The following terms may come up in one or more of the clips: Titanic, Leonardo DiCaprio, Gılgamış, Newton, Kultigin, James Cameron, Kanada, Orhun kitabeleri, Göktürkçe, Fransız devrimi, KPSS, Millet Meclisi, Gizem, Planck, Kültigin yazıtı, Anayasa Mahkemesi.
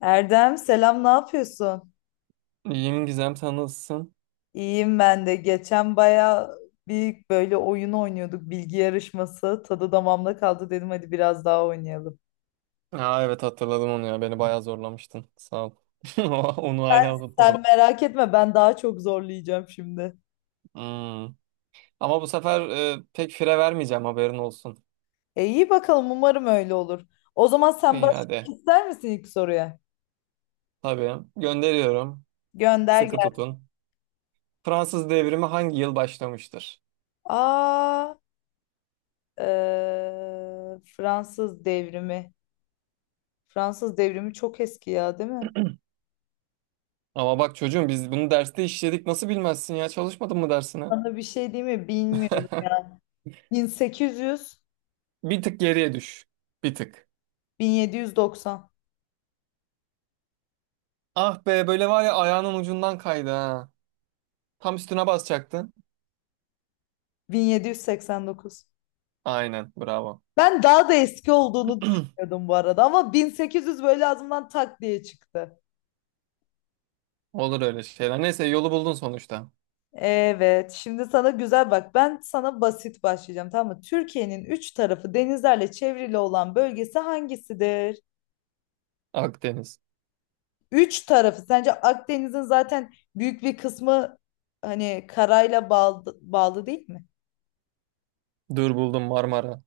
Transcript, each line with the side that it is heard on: left: Erdem selam, ne yapıyorsun?
right: İyiyim Gizem, sen nasılsın?
left: İyiyim ben de. Geçen baya bir böyle oyun oynuyorduk, bilgi yarışması. Tadı damağımda kaldı, dedim hadi biraz daha oynayalım.
right: Ha evet, hatırladım onu ya, beni bayağı zorlamıştın, sağ ol. Onu hala
left: Sen
right: unutmadım.
left: merak etme, ben daha çok zorlayacağım şimdi.
right: Hmm. Ama bu sefer pek fire vermeyeceğim, haberin olsun.
left: E iyi bakalım, umarım öyle olur. O zaman sen
right: İyi,
left: başlamak
right: hadi.
left: ister misin ilk soruya?
right: Tabii, gönderiyorum.
left: Gönder
right: Sıkı
left: gel.
right: tutun. Fransız devrimi hangi yıl başlamıştır?
left: Aa, Fransız devrimi. Fransız devrimi çok eski ya, değil mi?
right: Ama bak çocuğum, biz bunu derste işledik, nasıl bilmezsin ya, çalışmadın mı dersine?
left: Sana bir şey diyeyim mi? Bilmiyorum ya. 1800.
right: Bir tık geriye düş. Bir tık.
left: 1790.
right: Ah be, böyle var ya, ayağının ucundan kaydı ha. Tam üstüne basacaktın.
left: 1789.
right: Aynen, bravo.
left: Ben daha da eski olduğunu düşünüyordum bu arada, ama 1800 böyle ağzımdan tak diye çıktı.
right: Olur öyle şeyler. Neyse, yolu buldun sonuçta.
left: Evet, şimdi sana güzel bak. Ben sana basit başlayacağım, tamam mı? Türkiye'nin üç tarafı denizlerle çevrili olan bölgesi hangisidir?
right: Akdeniz.
left: Üç tarafı. Sence Akdeniz'in zaten büyük bir kısmı hani karayla bağlı, değil mi?
right: Dur buldum, Marmara.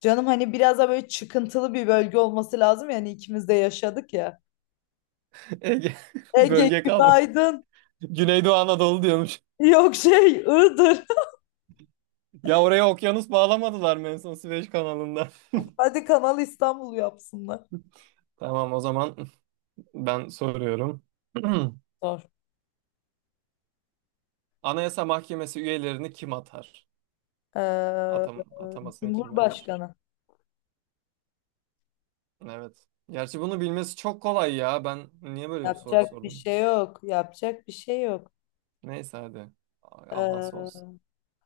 left: Canım hani biraz da böyle çıkıntılı bir bölge olması lazım, yani ikimiz de yaşadık ya.
right: Ege.
left: Ege
right: Bölge kalma.
left: günaydın.
right: Güneydoğu Anadolu diyormuş.
left: Yok şey, Iğdır.
right: Ya oraya okyanus bağlamadılar mı en son Süveyş kanalında?
left: Hadi Kanal İstanbul yapsınlar.
right: Tamam o zaman ben soruyorum.
left: Zor.
right: Anayasa Mahkemesi üyelerini kim atar?
left: Ee,
right: Atam atamasını kim yapar?
left: Cumhurbaşkanı.
right: Evet. Gerçi bunu bilmesi çok kolay ya. Ben niye böyle bir soru
left: Yapacak bir
right: sordum?
left: şey yok. Yapacak bir şey yok.
right: Neyse, hadi. Avans olsun.
left: Ee,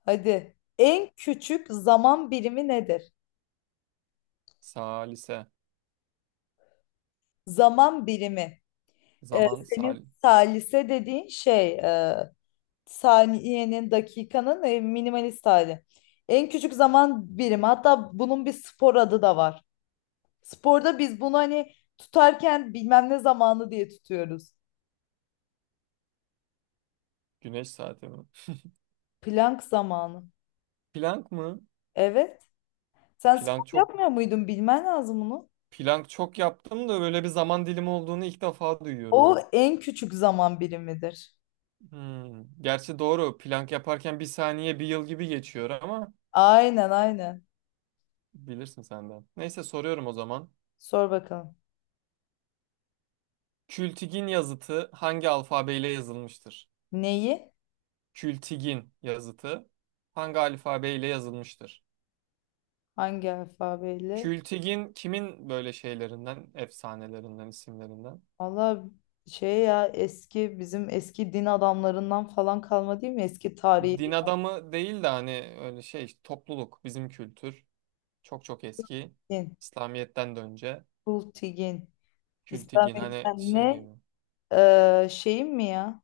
left: hadi. En küçük zaman birimi nedir?
right: Salise.
left: Zaman birimi.
right: Zaman
left: Senin
right: sal.
left: salise dediğin şey saniyenin, dakikanın minimalist hali. En küçük zaman birimi. Hatta bunun bir spor adı da var. Sporda biz bunu hani tutarken bilmem ne zamanı diye tutuyoruz.
right: Güneş saati mi?
left: Plank zamanı.
right: Planck mı?
left: Evet. Sen spor
right: Plank çok
left: yapmıyor muydun? Bilmen lazım bunu.
right: plank çok yaptım da böyle bir zaman dilimi olduğunu ilk defa duyuyorum.
left: O en küçük zaman birimidir.
right: Hmm. Gerçi doğru. Plank yaparken bir saniye bir yıl gibi geçiyor ama
left: Aynen aynen.
right: bilirsin senden. Neyse, soruyorum o zaman.
left: Sor bakalım.
right: Kültigin yazıtı hangi alfabeyle yazılmıştır?
left: Neyi?
right: Kültigin yazıtı hangi alfabeyle yazılmıştır?
left: Hangi alfabeyle?
right: Kültigin kimin böyle şeylerinden, efsanelerinden, isimlerinden?
left: Valla şey ya, eski bizim eski din adamlarından falan kalma değil mi? Eski
right: Din
left: tarihi
right: adamı değil de hani öyle şey topluluk, bizim kültür. Çok çok eski.
left: din.
right: İslamiyet'ten de önce.
left: Kultigin.
right: Kültigin hani
left: İslamiyet'ten
right: şey,
left: ne? Şeyim mi ya?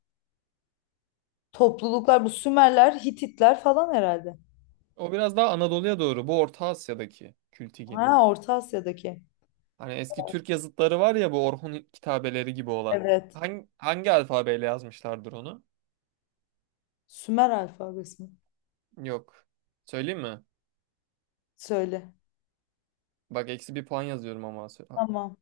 left: Topluluklar bu Sümerler, Hititler falan herhalde.
right: o biraz daha Anadolu'ya doğru. Bu Orta Asya'daki Kültigin.
left: Ha, Orta Asya'daki.
right: Hani eski Türk yazıtları var ya, bu Orhun kitabeleri gibi olan.
left: Evet.
right: Hangi alfabeyle yazmışlardır onu?
left: Sümer alfabesi mi?
right: Yok. Söyleyeyim mi?
left: Söyle.
right: Bak eksi bir puan yazıyorum ama. Sö- ha,
left: Tamam.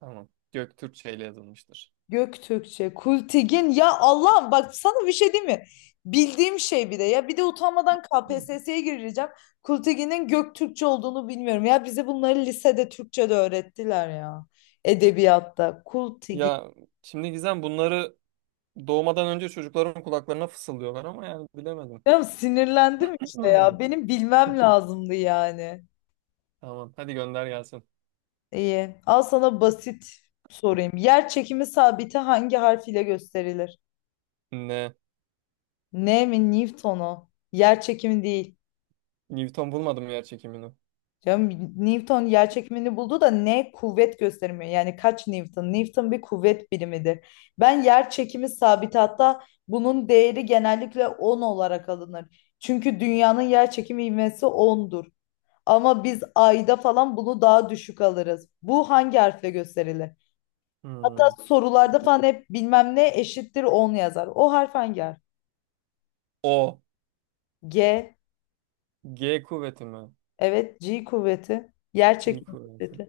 right: tamam. Göktürkçe ile yazılmıştır.
left: Göktürkçe, Kultigin ya Allah'ım, bak sana bir şey diyeyim mi? Bildiğim şey bir de ya, bir de utanmadan
right: Hı.
left: KPSS'ye gireceğim. Kultigin'in Göktürkçe olduğunu bilmiyorum. Ya bize bunları lisede Türkçe'de öğrettiler ya. Edebiyatta Kultigin.
right: Ya şimdi Gizem, bunları doğmadan önce çocukların kulaklarına fısıldıyorlar ama yani bilemedim.
left: Ya sinirlendim işte ya. Benim bilmem lazımdı yani.
right: Tamam hadi, gönder gelsin.
left: İyi. Al sana basit sorayım. Yer çekimi sabiti hangi harf ile gösterilir?
right: Ne?
left: Ne mi, Newton'u? Yer çekimi değil.
right: Newton bulmadım yer çekimini.
left: Canım Newton yer çekimini buldu da, ne kuvvet göstermiyor. Yani kaç Newton? Newton bir kuvvet birimidir. Ben yer çekimi sabiti, hatta bunun değeri genellikle 10 olarak alınır. Çünkü dünyanın yer çekimi ivmesi 10'dur. Ama biz ayda falan bunu daha düşük alırız. Bu hangi harfle gösterilir? Hatta
right: Hmm.
left: sorularda falan hep bilmem ne eşittir 10 yazar. O harf hangi harf?
right: O.
left: G.
right: G kuvveti mi?
left: Evet, G kuvveti. Yer
right: G
left: çekimi
right: kuvveti.
left: kuvveti.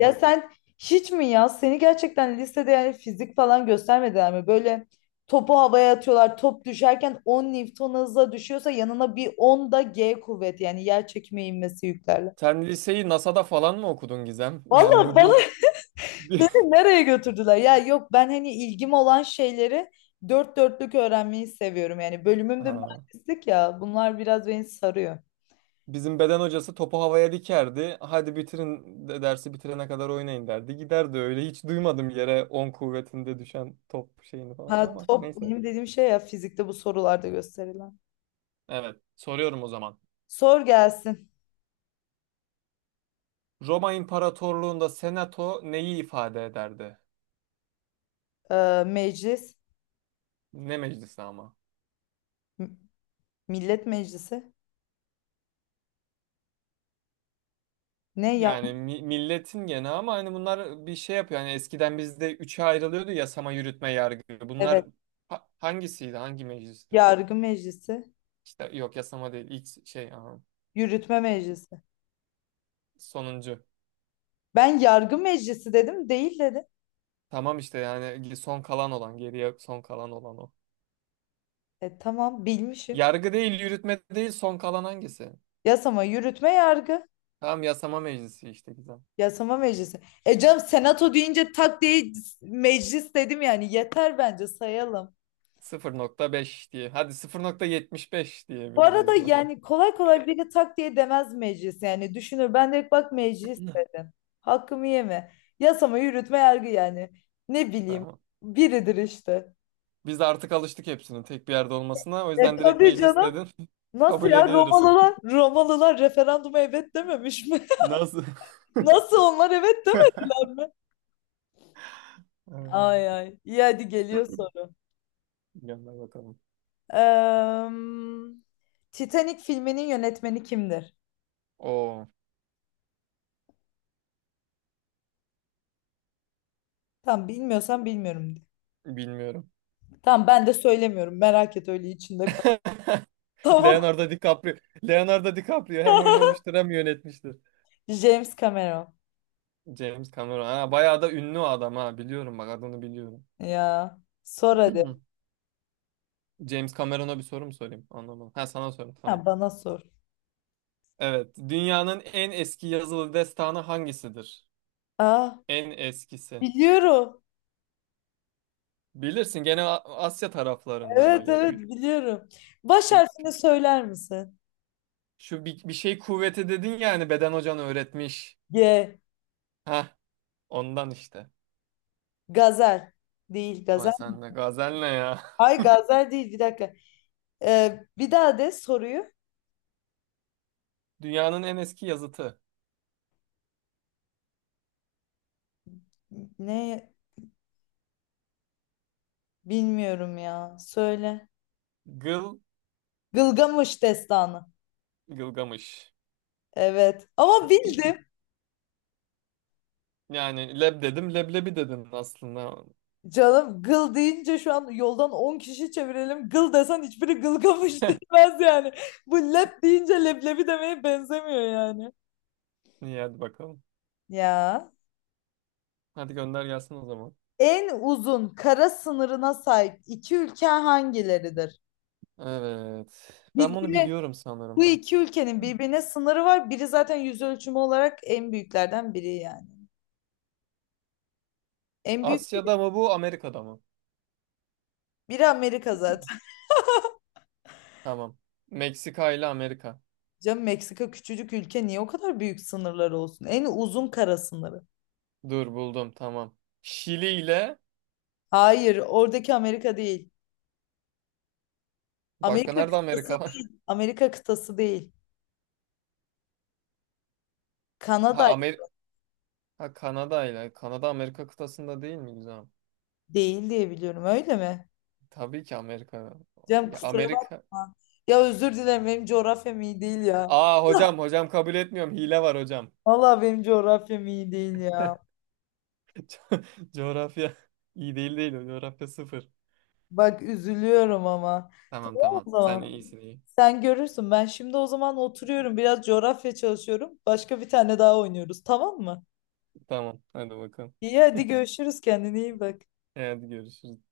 left: Ya sen hiç mi ya? Seni gerçekten lisede yani fizik falan göstermediler mi? Böyle topu havaya atıyorlar. Top düşerken 10 Newton hızla düşüyorsa, yanına bir 10 da G kuvveti yani yer çekimi inmesi yüklerle.
right: Sen liseyi NASA'da falan mı okudun Gizem? Yani
left: Vallahi
right: bu
left: bana
right: bir... bir-
left: beni nereye götürdüler? Ya yok, ben hani ilgim olan şeyleri dört dörtlük öğrenmeyi seviyorum. Yani bölümüm de
right: Ha.
left: mühendislik ya. Bunlar biraz beni sarıyor.
right: Bizim beden hocası topu havaya dikerdi. Hadi bitirin de dersi, bitirene kadar oynayın derdi. Giderdi öyle. Hiç duymadım yere 10 kuvvetinde düşen top şeyini falan
left: Ha
right: ama
left: top,
right: neyse.
left: benim dediğim şey ya fizikte bu sorularda gösterilen.
right: Evet. Soruyorum o zaman.
left: Sor gelsin.
right: Roma İmparatorluğu'nda senato neyi ifade ederdi?
left: e, Meclis.
right: Ne meclisi ama?
left: Millet Meclisi. Ne ya?
right: Yani mi- milletin gene ama hani bunlar bir şey yapıyor. Hani eskiden bizde üçe ayrılıyordu: yasama, yürütme, yargı. Bunlar
left: Evet.
right: ha- hangisiydi? Hangi meclisti?
left: Yargı Meclisi.
right: İşte yok, yasama değil. İlk şey aha,
left: Yürütme Meclisi.
right: sonuncu.
left: Ben yargı meclisi dedim. Değil dedi.
right: Tamam, işte yani son kalan olan, geriye son kalan olan o.
left: E tamam bilmişim.
right: Yargı değil, yürütme değil, son kalan hangisi?
left: Yasama, yürütme, yargı.
right: Tamam, yasama meclisi işte, güzel.
left: Yasama meclisi. E canım senato deyince tak diye meclis dedim yani. Yeter bence, sayalım.
right: 0,5 diye. Hadi 0,75
left: Bu arada
right: diyebiliriz buna.
left: yani kolay kolay biri tak diye demez meclis. Yani düşünür, ben de bak meclis dedim. Hakkımı yeme. Yasama, yürütme, yargı yani. Ne bileyim.
right: Tamam.
left: Biridir işte.
right: Biz de artık alıştık hepsinin tek bir yerde olmasına. O
left: E
right: yüzden direkt
left: tabii
right: meclis
left: canım.
right: dedin.
left: Nasıl
right: Kabul
left: ya,
right: ediyoruz.
left: Romalılar referanduma evet dememiş mi?
right: Nasıl?
left: Nasıl onlar evet demediler mi?
right: Evet.
left: Ay ay. İyi hadi, geliyor soru.
right: Gönder bakalım.
left: Eee, Titanic filminin yönetmeni kimdir?
right: Oo,
left: Tamam bilmiyorsan bilmiyorum de.
right: bilmiyorum.
left: Tamam ben de söylemiyorum. Merak et, öyle içinde kal. Tamam.
right: Leonardo DiCaprio. Leonardo DiCaprio hem oynamıştır hem yönetmiştir.
left: James Cameron.
right: James Cameron. Ha, bayağı da ünlü o adam ha. Biliyorum, bak adını biliyorum.
left: Ya sor hadi.
right: James Cameron'a bir soru mu sorayım? Anlamadım. Ha, sana sorayım,
left: Ha,
right: tamam.
left: bana sor.
right: Evet. Dünyanın en eski yazılı destanı hangisidir?
left: Aa,
right: En eskisi.
left: biliyorum.
right: Bilirsin gene A- Asya taraflarında
left: Evet
right: böyle.
left: evet,
right: Kü-
left: biliyorum. Baş
right: kü-
left: harfini
right: kü-
left: söyler misin?
right: Şu bir şey kuvveti dedin ya hani, beden hocan öğretmiş.
left: G.
right: Ha, ondan işte.
left: Gazel. Değil
right: Ama
left: gazel.
right: sen de gazel ne ya?
left: Ay, Gazel değil, bir dakika. Bir daha de soruyu.
right: Dünyanın en eski yazıtı.
left: Ne bilmiyorum ya. Söyle.
right: Gıl
left: Gılgamış destanı.
right: Gılgamış.
left: Evet. Ama bildim.
right: Yani leb dedim leblebi dedin aslında.
left: Canım gıl deyince şu an yoldan 10 kişi çevirelim. Gıl desen hiçbiri gılgamış demez yani. Bu lep deyince leblebi demeye benzemiyor yani.
right: İyi hadi bakalım.
left: Ya.
right: Hadi gönder gelsin o zaman.
left: En uzun kara sınırına sahip iki ülke hangileridir?
right: Evet. Ben bunu
left: Birbirine
right: biliyorum
left: bu
right: sanırım.
left: iki ülkenin birbirine sınırı var. Biri zaten yüz ölçümü olarak en büyüklerden biri yani. En büyük
right: Asya'da mı bu, Amerika'da mı?
left: biri Amerika zaten.
right: Tamam. Meksika ile Amerika.
left: Canım, Meksika küçücük ülke, niye o kadar büyük sınırları olsun? En uzun kara sınırı.
right: Dur buldum, tamam. Şili ile
left: Hayır, oradaki Amerika değil.
right: başka
left: Amerika
right: nerede
left: kıtası
right: Amerika var?
left: değil. Amerika kıtası değil.
right: Ha,
left: Kanada
right: Amer ha Kanada ile. Kanada Amerika kıtasında değil mi güzel?
left: değil diye biliyorum, öyle mi?
right: Tabii ki Amerika.
left: Canım
right: Ya
left: kusura
right: Amerika.
left: bakma. Ya özür dilerim, benim coğrafyam iyi değil ya.
right: Aa hocam, hocam kabul etmiyorum. Hile var hocam.
left: Vallahi benim coğrafyam iyi değil ya.
right: Co- Coğrafya iyi değil değil. Coğrafya sıfır.
left: Bak üzülüyorum ama.
right: Tamam
left: Tamam
right: tamam.
left: o
right: Sen
left: zaman.
right: iyisin, iyi.
left: Sen görürsün. Ben şimdi o zaman oturuyorum. Biraz coğrafya çalışıyorum. Başka bir tane daha oynuyoruz, tamam mı?
right: Tamam hadi bakalım.
left: İyi hadi görüşürüz. Kendine iyi bak.
right: Hadi görüşürüz.